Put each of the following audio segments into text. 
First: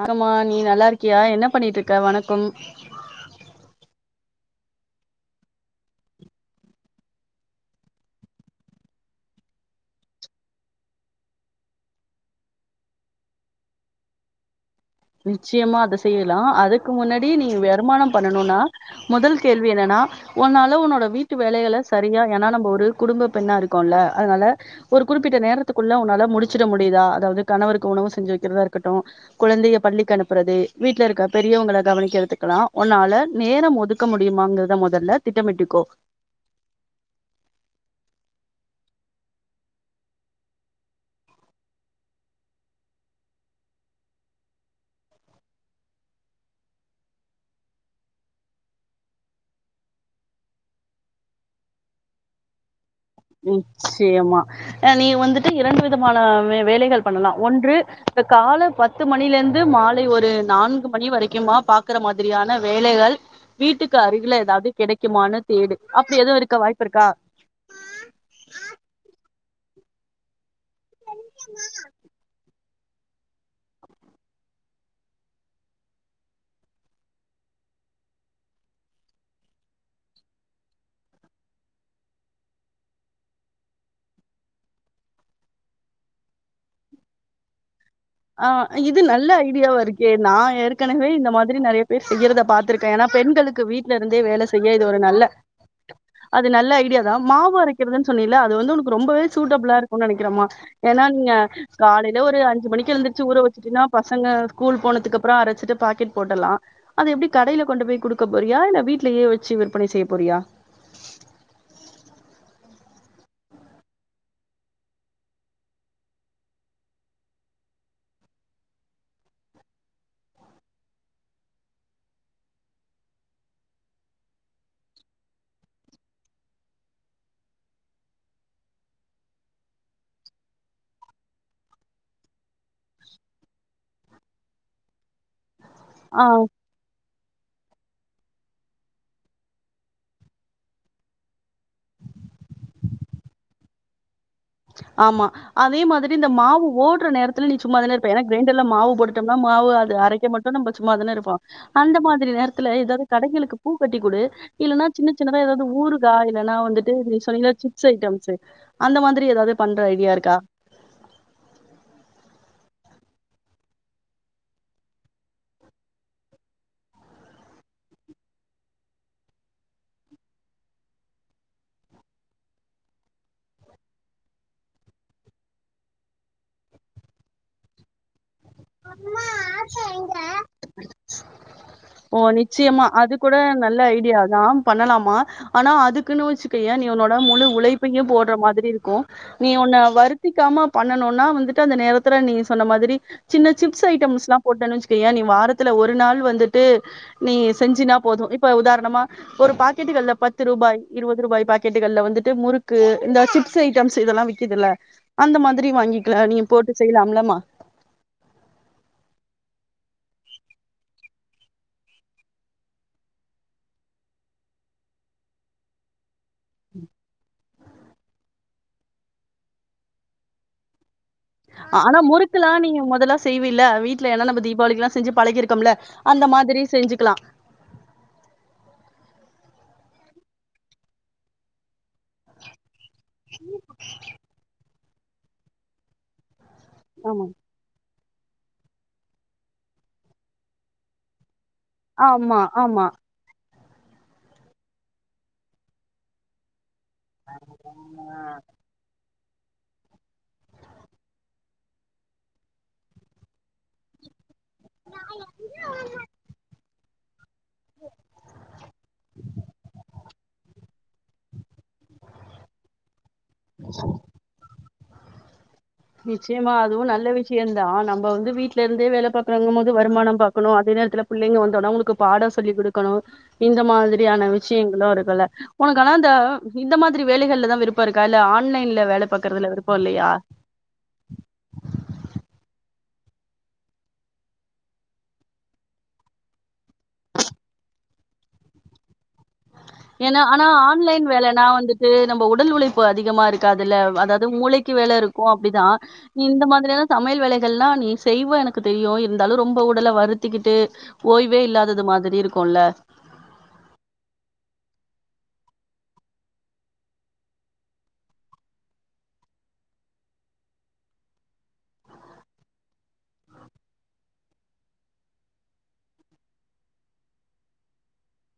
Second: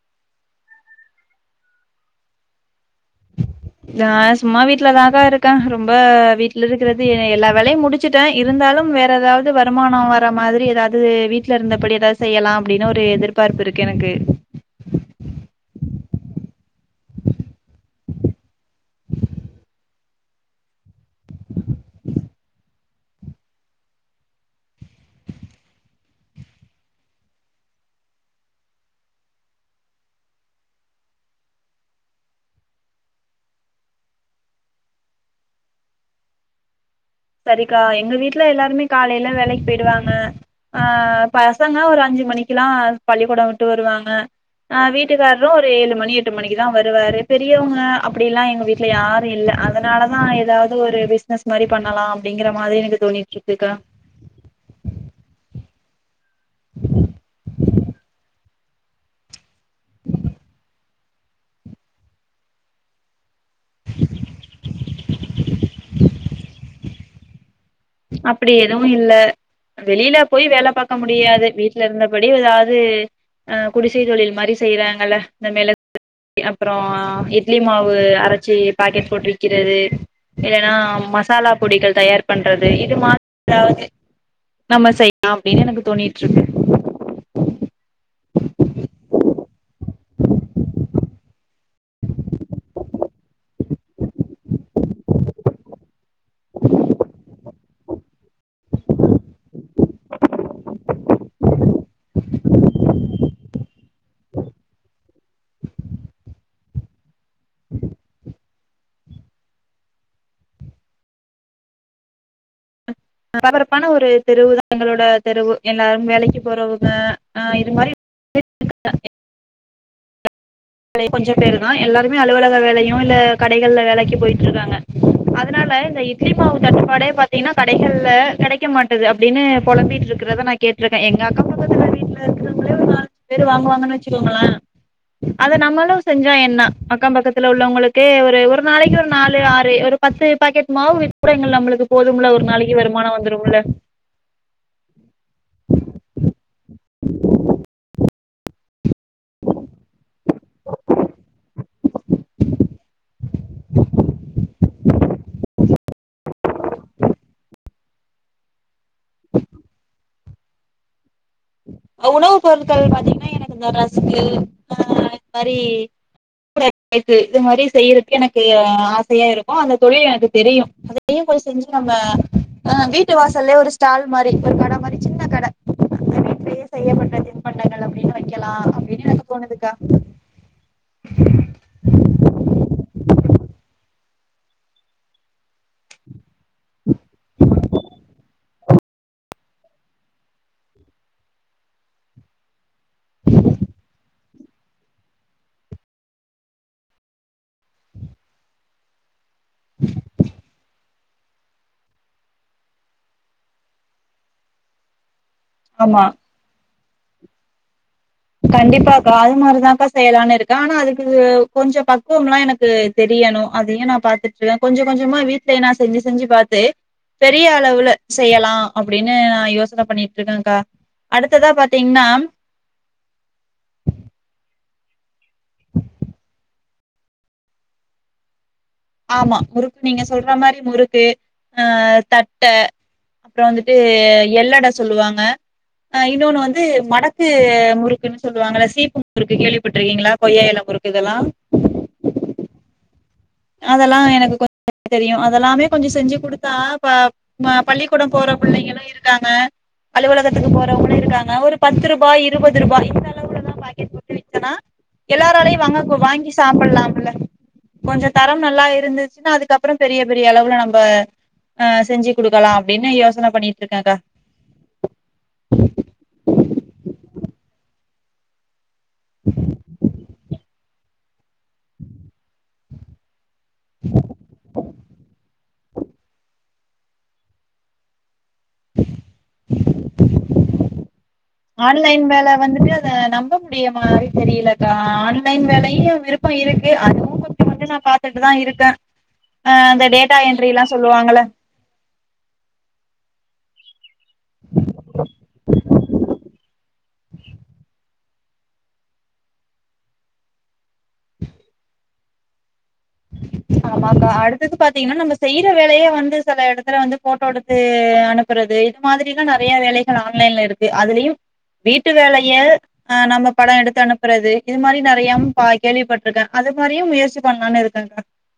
ஆகமா நீ நல்லா இருக்கியா என்ன பண்ணிட்ருக்க வணக்கம் அ சும்மா வீட்டுலதக்கா இருக்கே ரொம்ப வீட்ல இருக்கிறது எல்லா வேலையு முடிச்சுட்டே இருந்தாலு வேற ஏதாவது வருமானோ வர மாதிரி ஏதாவது வீட்டுல இருந்தபடி ஏதாவது செய்யலா அப்டின்னு ஒரு எதிர்பார்ப்பு இருக்கு எனக்கு ம் நிச்சயமா அத செய்யலா அதுக்கு முன்னாடி நீ வருமானம் பண்ணணும்னா முதல் கேள்வி என்னன்னா உன்னால உன்னோட வீட்டு வேலைகள சரியா ஏன்னா நம்ம ஒரு குடும்ப பெண்ணா இருக்கோம்ல அதனால ஒரு குறிப்பிட்ட நேரத்துக்குள்ள உன்னால முடிச்சிட முடியுதா அதாவது கணவருக்கு உணவு செஞ்சு வைக்கிறதா இருக்கட்டு குழந்தையாப் பள்ளிக்கு அனுப்புறது வீட்டுல இருக்க பெரியவங்கள கவனிக்கறதுக்கெல்லா உன்னால நேரோ ஒதுக்க முடியுமாங்கறத முதல்ல திட்டமிட்டுக்கோ சரிக்கா எங்க வீட்டுல எல்லாருமே காலையில வேலைக்கு போயிடுவாங்க ஆ பசங்க ஒரு அஞ்சு மணிக்கு எல்லா பள்ளிக்கூடோ விட்டு வருவாங்க ஆ வீட்டுக்கார்ரு ஒரு ஏழு மணி எட்டு மணிக்குதான் வருவாரு பெரியவங்க அப்படி எல்லா எங்க வீட்டுல யாரு இல்ல அதனாலதா ஏதாவது ஒரு பிசினஸ் மாரி பண் ணலா அப்டிங்கற மாதிரி எனக்கு நிச்சயமா ஆ நீ வந்துட்டு இரண்டு ஆனா வே வேலைகள் பண்ணலா ஒன்று இந்த காலப் பத்து மணிலிருந் து மாலை ஒரு நான்கு பணி வரைக்குமா பாக்குற மாதிரியான வேலைகள் வீட்டுக்கு அருகில ஏதாவது கிடைக்குமானு தேடு அப்படி எதவு இருக்க வாய்ப்பு இருக்கா அப்டி எதுவு இல்ல வெளியில போய் வேலப் பாக்க முடியாது வீட்டுல இருந்தபடி எதாவத் [unintelligible] ஆ குடிசை தொழில் மாரி செய்யறாங்கல இந்த மிள [inaudible] அப்றோ இட்லி மாவு அரைச்சி பாக்கெட் போட்டு வக்கிறது இல்லன்னா மசாலா பொடிகள் தயார் பண் றது இது மாத் ஏதாவது நம்ம செய்யலா அப்டின்னு எனக்கு தோணிட்ருக்கு ஆ, இது நல்ல ஐடியாவா இருக்கே நா ஏற்கனவே இந்த மார் இதுலயு நெறைய பேர் செய்யுறத பாத்திருக் தேன்னா பெண்களுக்கு வீட்ல இருந்தே வேல ஸ் செய்ய இது ஒரு நல்ல அது நல்ல ஐடியா தா மாவு அரைக்கிறதுன்னு சொன்னீல அது வந்து உனக்கு ரொம்பவே சூட்டபுளா இருக்கும்னு நெனைக்கிறேமா ஏன்னா நீங்க காலையில ஒரு அஞ்சு மணிக்கு [unintelligible] ச்சு ஊற வச்சுட்டின்னா பசங்க ஸ்கூல் போனதுக்கு அப்பறோ அரைச்சிட்டு பாக்கெட் போட்டலா அது எப்டி கடையில கொண்டு போய் குடுக்க போறியா இல்ல வீட்லயே வச்சு விற்பனை செய்ய போறியா பாராபாராப்பான ஒரு தெருவுதா எங்களோட தெருவு எல்லாரு வேலைக்கு போறவங்க ஆ இது மாரி [inaudible] [inaudible] கொஞ்சோ பேரு தா எல்லாருமே அலுவலக வேலையு இல்ல கடைக்கல்ல வேலைக்கு போயிட்ருக்காங்க அதனால இந்த இட்லி மாவு தட்டுப்பாடே பாத்தீங்கன்னா கடைக்கல்ல கெடைக்க மாட்டுது அப்டின்னு பொழம்பிட்டு இருக்கிறத நா கேட்டிருக்கே எங்க அக்கா பக்கத்து வீட்டுல இருக்கிறவங்களே ஒரு நாலஞ்சு பேரு வாங்குவாங்கன்னு வச்சுக்கோங்களே அத நம்மளு ஆ செஞ்சா என்ன அக்கம் பக்கத் த்துல உள்ளவங்களுக்கு ஒரு ஒரு நாளைக்கு ஒரு நாலு ஆறு ஒரு பத்து பாக்கெட் மாவு விற்கறைங்கள் நம்மளுக்கு போதும்ல ஒரு நாளைக்கு வருமானோ வந்துரும்ல ஆமா அதே மாதிரி இந்த மாவு ஓட் மற்ற நேரத்துல நீ சும்மாதானே இருப்ப எனா கிரைண்டர்ல மாவு போட்டோம்னா மாவு அது அரைக்க மட்டு நம்ப சும்மாதானே இருப்போ அந்த மாதிரி நேரத்துல எதாவது கடைகளுக்கு பூ கட்டி குடு இல்லன்னா சின்ன சின்னதா ஏதாவது ஊறுகா இல்லன்னா வந்துட்டு நீ சொன்னீல சிப் [unintelligible] அந்த மாதி ஏதாது பண்ற ஐடியா இருக்கா அ உணவு பொருக்கள் பாத்தீங்னா எனக்கு இந்த ரசுக்கு ஆஹ் இது மாரி [unintelligible] இது மாரி செய்யறது எனக்கு ஆசையா இருக்கு அந்த தொழில் எனக்கு தெரிய அதையு போய் செஞ்சு நம்ம அஹ் வீட்டு வாசல்லே ஒரு ஸ்டால் மாரி ஒரு கடை மாரி சின்ன கட அந்த வீட்டுலயே செய்யப்பட்ட தின்பண்டங்கள் அப்டின்னு வைக் ஓ நிச்சியமா அது கூட நல்ல ஐடியா நா பண்ணலாமா ஆனா அதுக்குன்னுவச்சு ஏன் நீ உன்னோட முழு உழைப்பையும் போடுற மாதிரி இருக்கும் நீ உன்ன வருத்திக்காம பண்ணனுனா வந்துட்டு அந்த நேரத்துல நீ சொன்ன மாதிரி சின்ன சிப்ஸ் ஐட்டம்ஸ்லா போட்டன்னு வச்சுக்கயே நீ வாரத்துல ஒரு நாள் வந்துட்டு நீ செஞ்சினா போதும் இப்ப உதாரணமா ஒரு பாக்கெட்டுகள்ல பத்து ரூபாய் இருபது ரூபாய் பாக்கட்டுகள்ல வந்துட்டு முறுக்கு இந்த சிப்ஸ் ஐட்டம்ஸ் இதெலாம் விக்குதுல்ல அந்த மாதிரி ஆமா வாங்கிகலாம் நீங்க போட்டு செய்லாம்லமா கண்டிப்பாக்கா அதுமாரி தாக்கா செய்யலான்னு இருக்கேன் ஆனா அதுக்கு கொஞ்சோ பக்குவம்லாம் எனக்கு தெரியணு அதையு நா பாத்துட்டு கொஞ்ச கொஞ்சமா வீட்லய நா செஞ்சு செஞ்சு பாத்து பெரிய அளவுல செய்யலா அப்டின்னு யோசனை பண்ணிட்ருக்கேக்கா அடுத்ததா ஆனா பாத்தீங்கன்னா முறுக்குலாம் நீங்க மொதல்ல செய்வில்ல வீட்ல என்னநபதி தீபாவளிக்லாம் செஞ்சு பழகிருக்கம்ல அந்த மாதிரி செஞ்சுக்கலா ஆமா முறுக்கு நீங்க சொல்ற மாரி முறுக்கு ஆ தட்ட அப்றம் வந்துட்டு எல்லட சொல்லுவாங்க அ இன்னொன்னுவந் இது மடக்கு ஆமா. முறு னு சொல்லுவாங்கள சீப்பு முறுக்கு கேள்விப்பட்டு இருக்கீங்களா கொய்ய இல முறுக்கு இதெலாம் ஆமா ஆமா அதெலாம் எனக்கு கொஞ் [unintelligible] தெரியும் அதெலாமே கொஞ்சம் செஞ்சு குடுத்தா இப்ப ம பள்ளிக்கூடம் போற புள்ளைங்களும் இருக் இருக்காங்க அலுவலகத்துக்கு போறவுங்களும் இருக்காங்க ஒரு பத்து ரூபாய் இருவது ரூபாய் இந்த அளவுலதான் பாக்கட் போட்டு விக் ஆ எல்லாராலயையும் வாங்க கு வாங்கி சாப்பிட்லாம் அல கொஞ்ச தரம் நல்லா இருந்துச்சுனா அதுக்கப்றோ பெரிய பெரிய அளவுல நம்ப அ செஞ்சுக் குடுக்கலாம் அப்டின்னு யோசன பண்ணிட்ருக்கேக்கா நிச்சயமா அதுவும் நல்ல விஷயம்தான் நம்ம வந்து வீட்டுல இருந்தே வேலை பாாரக்குறவங்க போது வருமானம் பாக்கணும் அதே நேரத்துல பிள்ளைங்க வந்தோடா உங்களுக்கு பாடம் சொல்லி கொடுக்கணும் இந்த மாதிரியான விஷ்யங்களும் இருக்குல்ல உனக்கலா இந்த இந்த மாதிரி வேலைகள்ல தான் விருப்பம் இருக்கா இல்ல ஆ ஆன்லைன்ல வேல பாக்றதுல விருப்போ இல்லையா ஆன்லைன் வேல வந்துட்டு அத நம்ப முடிய மாரி தெரியலக்கா ஆன்லைன் வேலையு விருப்பமிருக்கு அதுவு கொஞ்சோ கொஞ்சோ நா பாத்துட்டுதா இருக்கே ஆ அந்த டேட்டா ஏன்னா ஆனா என்ட்ரிலா ஆன்லைன் சொல்லுவாங்கல்ல வேலைன்னா வந்துட்டு நம்ம உடல் உழைப்பு அதிகமாருக் அதுல அத மூளைக்கு வேல இருக்கு அப்டிதா நீ இந்த மாதிரியான சமையல் வேலைகளா நீ செய்வ எனக்கு தெரியு இருந்தாலு ரொம்ப உடலை வருத்திக்கிட்டு ஓய்வேல்லாதது மாதிரி இருக்கும்ல ஆமாக்கா அடுத்தது பாத்தீங்கன்னா நம்ம செய்யுற வேலையை வந்து சில எடத்துல வந்து போட்டோ எடுத்து அனுப்புறது இது மாதிரிலா நெறைய வேலைகள் ஆன்லைன்ல இருக்கு அதுலயும் வீட்டு வேலைய ஆஹ் நம்ம படம் எடுத்து அனுப்புறது இது மாதிரி நெறைய பா கேள்விப்பட்டிருக்கே அதுமாரியும் முயற்சி பண்ணலாம்னு இருக்கு [unintelligible]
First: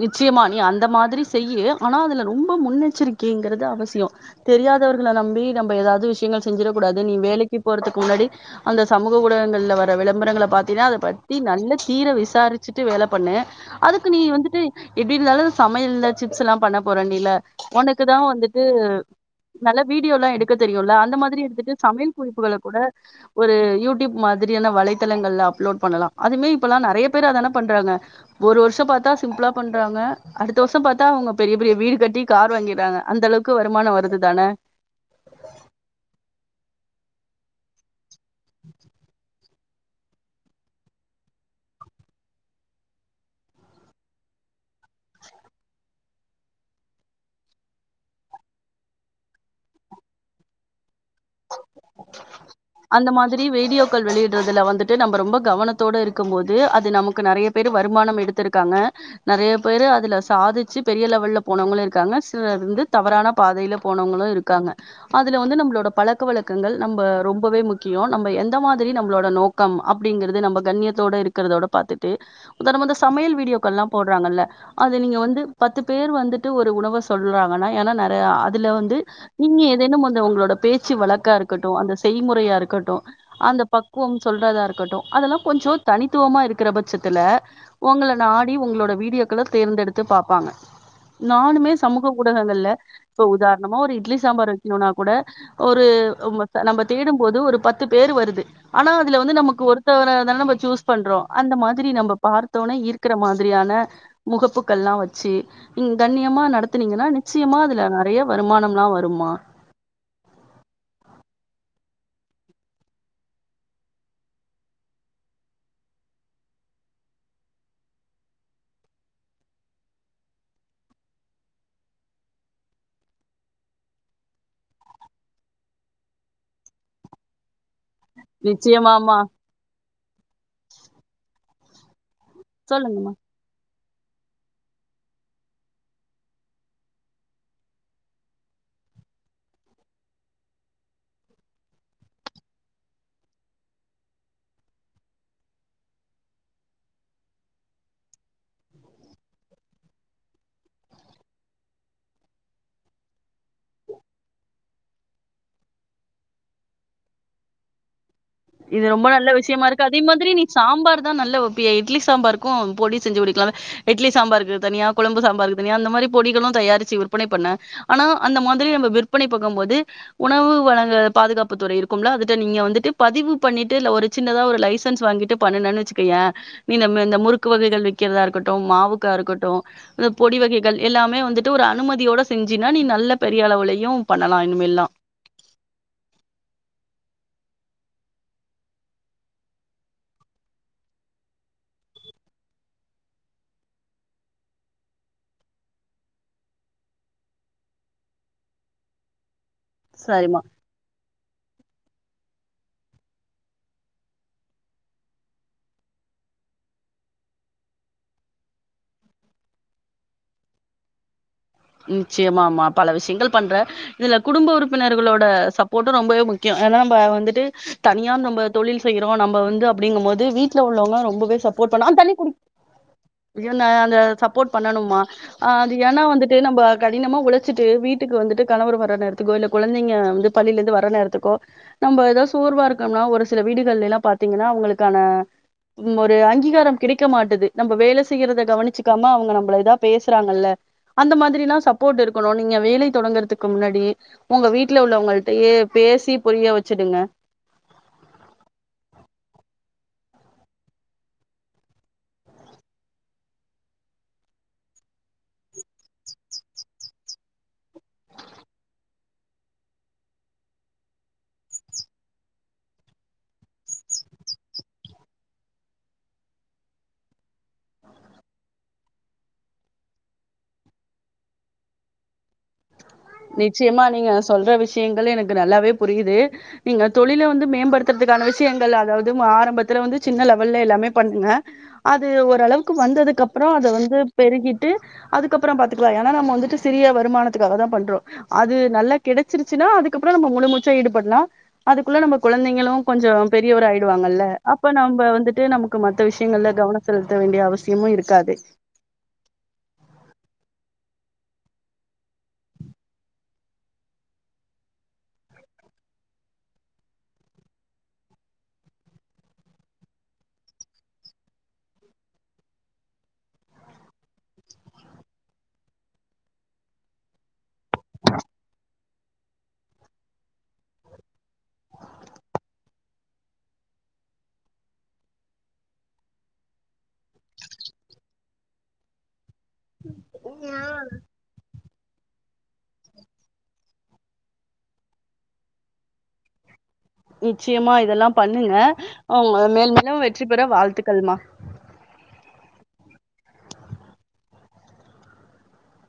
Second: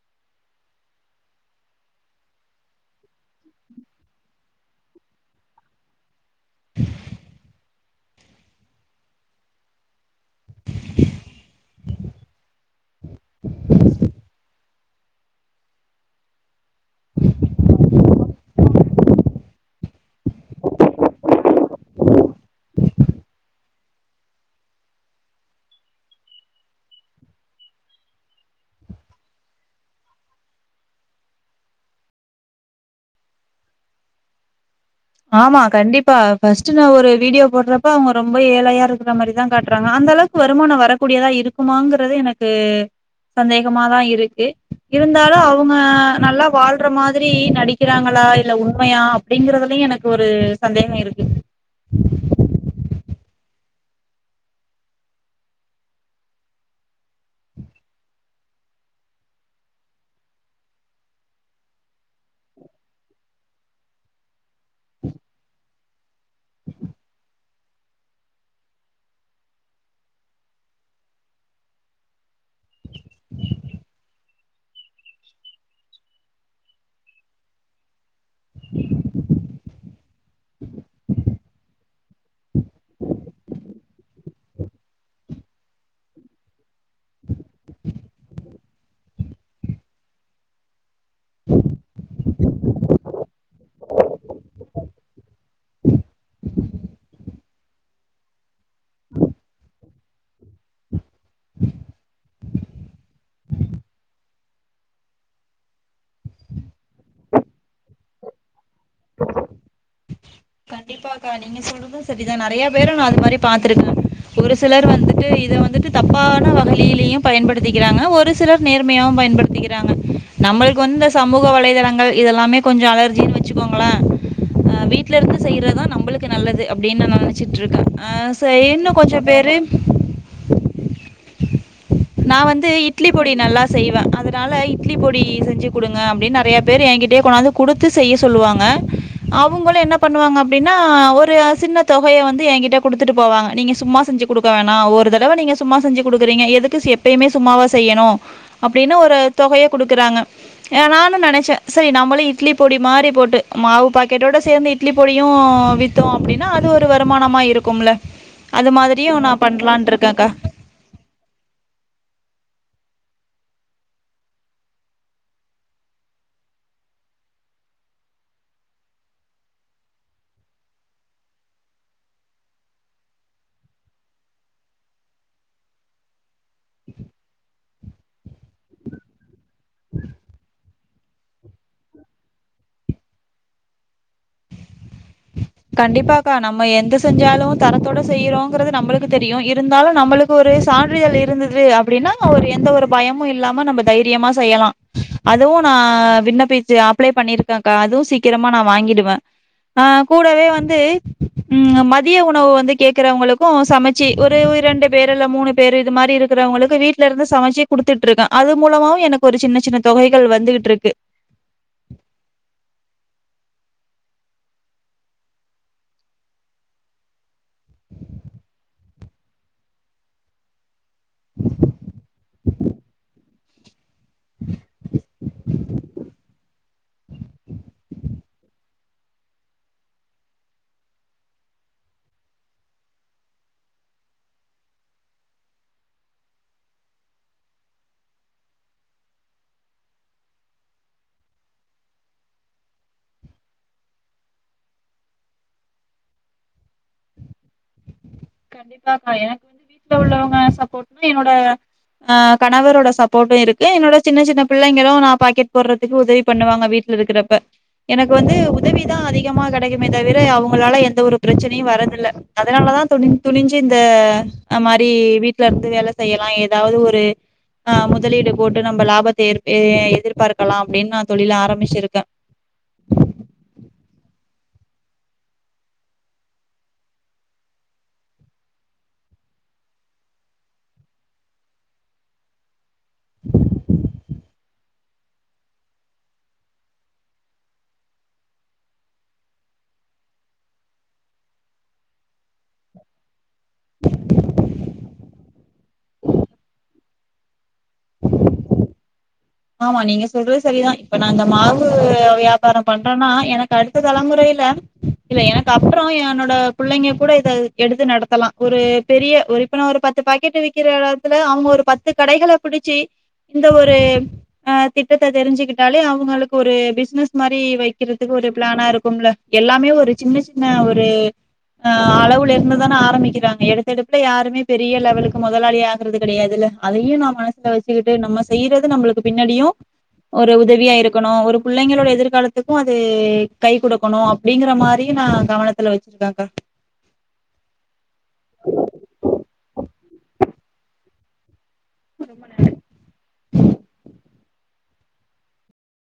நிச்சயமா நீ அந்த மாதிரி செய்யு ஆனா அதுல ரொம்ப முன்னெச்சரிக்கைங்கிறது அவசியோ தெரியாதவர்களை நம்பி நம்ம ஏதாவது விஷ செஞ்சிரக்கூடாது நீ வேலைக்கு போறதுக்கு முன்னாடி அந்த சமூக ஊடகங்கள வர விளம்பரங்களை பத்தீனா அத நல்லத் தீர விசாரிச்சுட்டு வேலை பண்ணு அது நீ வந்துட்டு எப்டி இருந்தாலு சமையல் சிப்ஸ் எல்லா பண்ண போற நீல உனக்கு தா வந்துட் து நல்ல வீடியோல்லா எடுக்க தெரியும்ல அந்த மாதிரி எடுத்துட்டு சமையல் குறிப்புகளை கூட ஒரு யூடியூப் மாதிரியான வலைத்தளங்கள்ல அப்லோட் பண்ணலா அதுமே இப்பல்லா நெறைய பேர் அத என்ன பண்றாங்க ஒரு வருஷம் ம் ப்த்தா சிம்பிளா பண்றாங்க அடுத்த வருஷோ பாத்தா அவங்க பெரிய பெரிய வீடு கட்டி கார் வாங்கடுறாங்க அந்த அளவுக்கு வருமானோ வருதுதானே ஆமா கண்டிப்பா பர்ஸ்ட் நா ஒரு வீடியோ போடுறப்ப அவங்க ரொம்ப ஏழையா இருக்கிற மாதிரிதா காட்டுறாங்க அந்த அளவுக்கு வருமானம் வரக்கூடியதா இருக்குமாங்கிறது எனக்கு சந்தேகமாதா இருக்கு இருந்தாலு அவங்க நல்லா வாழ்ற மாதிரி நடிக்கிறாங்களா இல்ல உண்மையா அப்டிங்கறதுலையு எனக்கு ஒரு சந்தேகயிருக்கு இத்தனையு வீடியோக் கால் வெளியடுறதுல வந்துட்டு நம்ம ரொம்ப கவனத்தோடு இருக்கும் போது அது நமக்கு நெறைய பேர் வருமானம் எடுத்திருக்காங்க நெறைய பேரு அதுல சாதிச்சு பெரிய லெவல்லல போனவங்களும் இருக்காங்க சிலவந்து தவறான பாதையில போனவங்களும் இருக்காங்க அதுல வந்து நம்மளோட பழக்க வழ நம்ம ரொம்பவே முக்கியோ நம்ம எந்த மாதிரி நம்மளோட நோக்கம் அப்டிங்கறது நம்ம கண்ணியத்தோட இருக்கிறதோட பாத்துட்டு உதாரணம இந்த சமையல் வீடியோக்கல்லா போடுறாங்கள்ள அது நீங்க வந்து பத்து பேர் வந்துட்டு ஒரு உணவை சொல்றாங்கன்னா ஏன் ஆ அதுல வந்து நீங்க ஏதேனும் வந்து உங்களோட பேச்சு வழக்க ட்டும் அந்த செய்முறையா இருக்கட்டு அந்த பக்குவம் சொல்றதா இருக்கட்டு அதெல்லா கொஞ்சோ தனித்துவமா இருக்கற பட்சத்துல உங்களை நாடி உங்களோட வீடியோக்களை தேர்ந்தெடுத்து பாப்பாங்க நானுமே சமூக ஊடகங்கள்ல இப்ப உதாரணமா ஒரு இட்லி சாம்பார் வைக்கணும்னா கூட ஒரு நம்ம செ தேடும் போது ஒரு பத்து பேரு வருது ஆனா அதுல வந்து நமக்கு ஒருத்தவனதானே நம்ம சூஸ் பண்றோ அந்த மாதிரி நம்ம பாத்தோனே ஈர்க்குற மாரியான முகப்புகள்லா வச்சு கண்ணியமா நடத்துனீங்கன்னா நிச்சயமா அதுல நெறைய வருமானலா வருமா கண்டிப்பாக்கா நீங்க சொல்றது செரிதா நெறைய பேரும் நா அது மாதிரி பாத்துருக்கே ஒரு சிலர் வந்துட்டு இத வந்துட்டு தப்பான வகையிலயு பயன்படுத்திக்கிறாங்க ஒரு சிலர் நேர்மையாவு பயன்படுத்திக்கிறாங்க நம்மளுக்கு வந்து இந்த சமூக வலைதளங்கள் இதெல்லாமே கொஞ்சோ அலர்ஜினனு வச்சுக்கோங்களளே அஹ் வீட்டு ட்ல இருந்து செய்றதா நம்மளுக்கு நல்லது அப்டின்னு நா நெனச்சிட்டுருக்கே அஹ் சரி இன்னு நிச்சயமாமா கொஞ்ச பேரு நா வந்து இட்லி சொல்லுங்கம்மா பொடி நல்லா செ செய்வே அதனால இட்லி பொடி செஞ்சு குடுங்க அப்டின்னு நெறயா பேர் என்கிட்டையே கொண்டாந்து குடுத்து செய்ய சொல்லுவாங்க அவங்களு என்ன பண்ணுவாங்க அப்டின்னா ஒரு சின்ன தொகையை வந்து என்கிட்ட குடுத்துட்டு போவாங்க நீங்க சும்மா செஞ்சு குடுக்க வேணா ஒரு தடவை நீங்க சும்மா செஞ்சு குடுக்கறீங்க எதுக் எப்பயுமே சும்மாவா செய்யணும் அப்டின்னு ஒரு தொகையை குடுக்குறாங்க நானு நெனைச்சே செரி நம்ளும் இட்லி பொடி மாரி போட்டு மாவு பாக்கெட்டோட சேந்து இட்லி பொடியு வித்தோ அப்டின்னா அது ஒரு வருமானமா இருக்கும்ல அது இது ரொம்ப மாதிரியு நல்ல நான் விஷயமாருக்கு பண்ணலான்ட்டு அதே இருக்கேன்க்கா மாதிரி நீ சாம்பார் தா நல்ல வப் இட்லி சாம்பாருக்கும் பொடி செஞ்சு குடிக்கலா இட்லி சாம்பாருக்கு தனியா கொழம்பு சாம்பாருக்கு தனியா அந்த மாதிரி பொடிகளு தயாரிச்சு விற்பனை பண்ணு ஆனா அந்த மாதிரி நம்ம விற்பனை பாக்கும் போது உணவு வழங்க பாதுகாப்புத்துறை இருக்கும்ல அத நீங்க வந்துட்டு பதிவு பண்ணிட்டு இல்ல ஒரு சின்னதா ஒரு லைசன்ஸ் வாங்கிட்டு பண்னுனனு வச்சுக்கையே நீ இந்த இந்த முறுக்கு வகைகள் விக்கிறதா இருக்கட்டு மாவுக்கா இருக்கட்டு இந்த பொடி வகைகள் எல்லாமே வந்துட்டு ஒரு அனுமதியோட செஞ்சனைய நீ நல்ல பெரிய அளவுலயையு பண்ணலா இனிமேலா கண்டிப்பாக்கா நம்ம எத செஞ்சாலும் தரத்தோட செய்யறோங்கிறது நம்மளுக்கு தெரியு இருந்தாலு நம்மளுக்கு ஒரு சான்றிதழ் இருந்தது அப்டின்னா ஒரு எந்த ஒரு பயமும் இல்லாம நம்ம தைரியமா செய்யலா அதுவு நா விண்ணப்பிச்சு அப்ளை பண்ணிருக்கேன்க்கா அதுவும் சீக்கிரமா நா வாங்கிடுவே சரிம்மா கூடவே வந்து உம் ம திய உணவு வந்து கேக்குறவங்களுக்கு சமைச்சு ஒரு இரண்டு பேர் இல்ல மூணு பேர் இது மாதிரி இருக்கிறவங்களுக்கு வீட்டுல இருந்து சமைச்சு குடுத்துட்ருக்கே அது மூலமாவு எனக்கு ஒரு சின்ன சின்ன தொகைகள் வந்துட்டுருக்கு நிச்சயமா ஆமா பல விஷயங்கள் பண்றே இதுல குடும்ப உறுப்பினர்களோட சப்போர்ட்டு ரொம்பவே முக்கியம் ஏன்னா நம்ம வந்துட்டு தனியா நம்ப தொழில் செய்யறோ நம்ப வந்து அப்படிங்குபோது வீட்டுல உள்ளவங்க ரொம்பவே சப்போர்ட் பண்ண தண்ணி குடிக் சப்போர்ட் பண்ணணுமா அது ஏன்னா வந்துட் நம்ம கடினமா உழச்சிட்டு வீட்டுக்கு வந்துட்டு கணவர் வந் வர நேரத்துக்கோ இல்ல கொழந்தைங்க வந்து பள்ளியில இருந்து வர நேரத்துக்கோ நம்ம ஏதாவது சோர்வா இருக்கோம்னா ஒரு சில வீடுகள்லாம் பாத்தீங்கன்னா அவங்களுக்கான ஒரு அங்கீகாரம் கிடைக்க மாட்டுது நம்ம வேலை செய்யறத கவனிச்சுக்காம அவங்க நம்பள இதா பேசுறாங்கல்ல அந்த மாதிரி எல்லாம் சப்போர்ட் இருக்கணும் நீங்க வேலை தொடங்குறதுக்கு முன்னாடி உங்க வீட்டுல உள்ளவங்கள்டையே பேசி புரிய வச்சுடுங்க கண்டிப்பா பா எனக்கு வந்து வீட்டுல உள்ளவங்க சப்போர்ட்னா என்னோட ஆஹ் கணவரோட சப்போர்ட்டு இருக்கு என்னோட சின்ன சின்ன பிள்ளைங்களும் நான் பாக்கெட் போடுறதுக்கு உதவி பண்ணுவாங்க வீட்ல இருக்கிறப்ப எனக்கு வந்து உதவிதான் அதிகமா கெடைக்குமே தவிர அவங்களால எந்த ஒரு பிரச்சனையும் வரதில் அதனாலதான் [unintelligible] துணிஞ்சு இந்த மாரி வீட்டுல இருந்து வேல செய்யலாம் ஏதாவது ஒரு ஆஹ் முதலீடு போட்டு நம்ம லாபத்தை எ எதிர்பார்க்கலாம் அப்படின்னு நான் தொழில ஆரம்பிச்சிருக்கேன் நிச்சயமா நீங்க சொல்ற விஷயங்கள் எனக்கு நல்லாவே புரியுது நீங்க தொழில வந்து மேம்படுத்துறதுக்கான விஷயங்கள் அதாவது ஆரம்பத்துல வந்து சின்ன லெவல்ல எல்லாமே பண்ணுங்க அது ஓரளவு வந்ததுக்கு அப்பறோ அத வந்து பெருகிட் அதுக்கப்பறோ பாத்துக்கலாம் ஏன நம்ம வந்துட்டு சிறிய வருமான பண்றோ அது நல்லா கிடைச்சிருச்சுன அதுக்கப்புரோ நம்ம முழுமூச்சா ஈடுபடாலாம் அதுக்குள்ள நம்ம கொழந்தைங்களும் கொஞ்சோ பெரியவர ஆயிடுவாங்கல்ல அப்ப நம்ம வந்துட்டு ந மத்த விஷயங்கள்ல கவன செலுத்த வேண்டிய அவச ஆமா நீங்க சொல்றது செரிதான் இப்ப நான் இந்த மாவு வியாபாரோ பண்றேன்னா எனக்கு அடுத்த தலைமுறையில இல்ல எனக்கு அப்பறோ என்னோட பிள்ளைங்க கூட இதை எடுத்து நடத்தலாம் ஒரு பெரிய எப்புன்னா ஒரு பத்து பாக்கெட்டு் விறக்கிற இடத்துல அவங்க ஒரு பத்து கடைகள பிடிச்சி இந்த ஒரு திட்டத்த தெரிஞ்சுக்கிட்டாலே அவங்களுக்கு ஒரு பிசினஸ் மாரி வை பக்கிறதுக்கு ஒரு பிளானா இருக்கும்ல எல்லாமே ஒரு சின்ன சின்ன ஒரு அஹ் அளவுல இருந்துதானே ஆரம்பிக்கிறாங்க எடுத்தடுப்புல யாருமே பெரிய லெவலுக்கு முதலாளி ஆகுறது கிடையாதுல்ல அதையும் நாம வச்சுக்கிட்டு நம்ம செய்யறது நம்மளுக்கு பின்னாடியு ஒரு உதவியா இருக்கணு ஒரு பிள்ளைங்களோட எதிர்காலத்துக்கும் அது கை கொடுக் இருக்கணு அப்படிங்கிற மாரி நான் கவனத்துல வச்சிருக்கே்க நிச்சயமா இதெல்லாம் பண்ணுங்க அவங்க மேல் மேலும் வெற்றி பெற வாழ்த்து கல்மா [inaudible]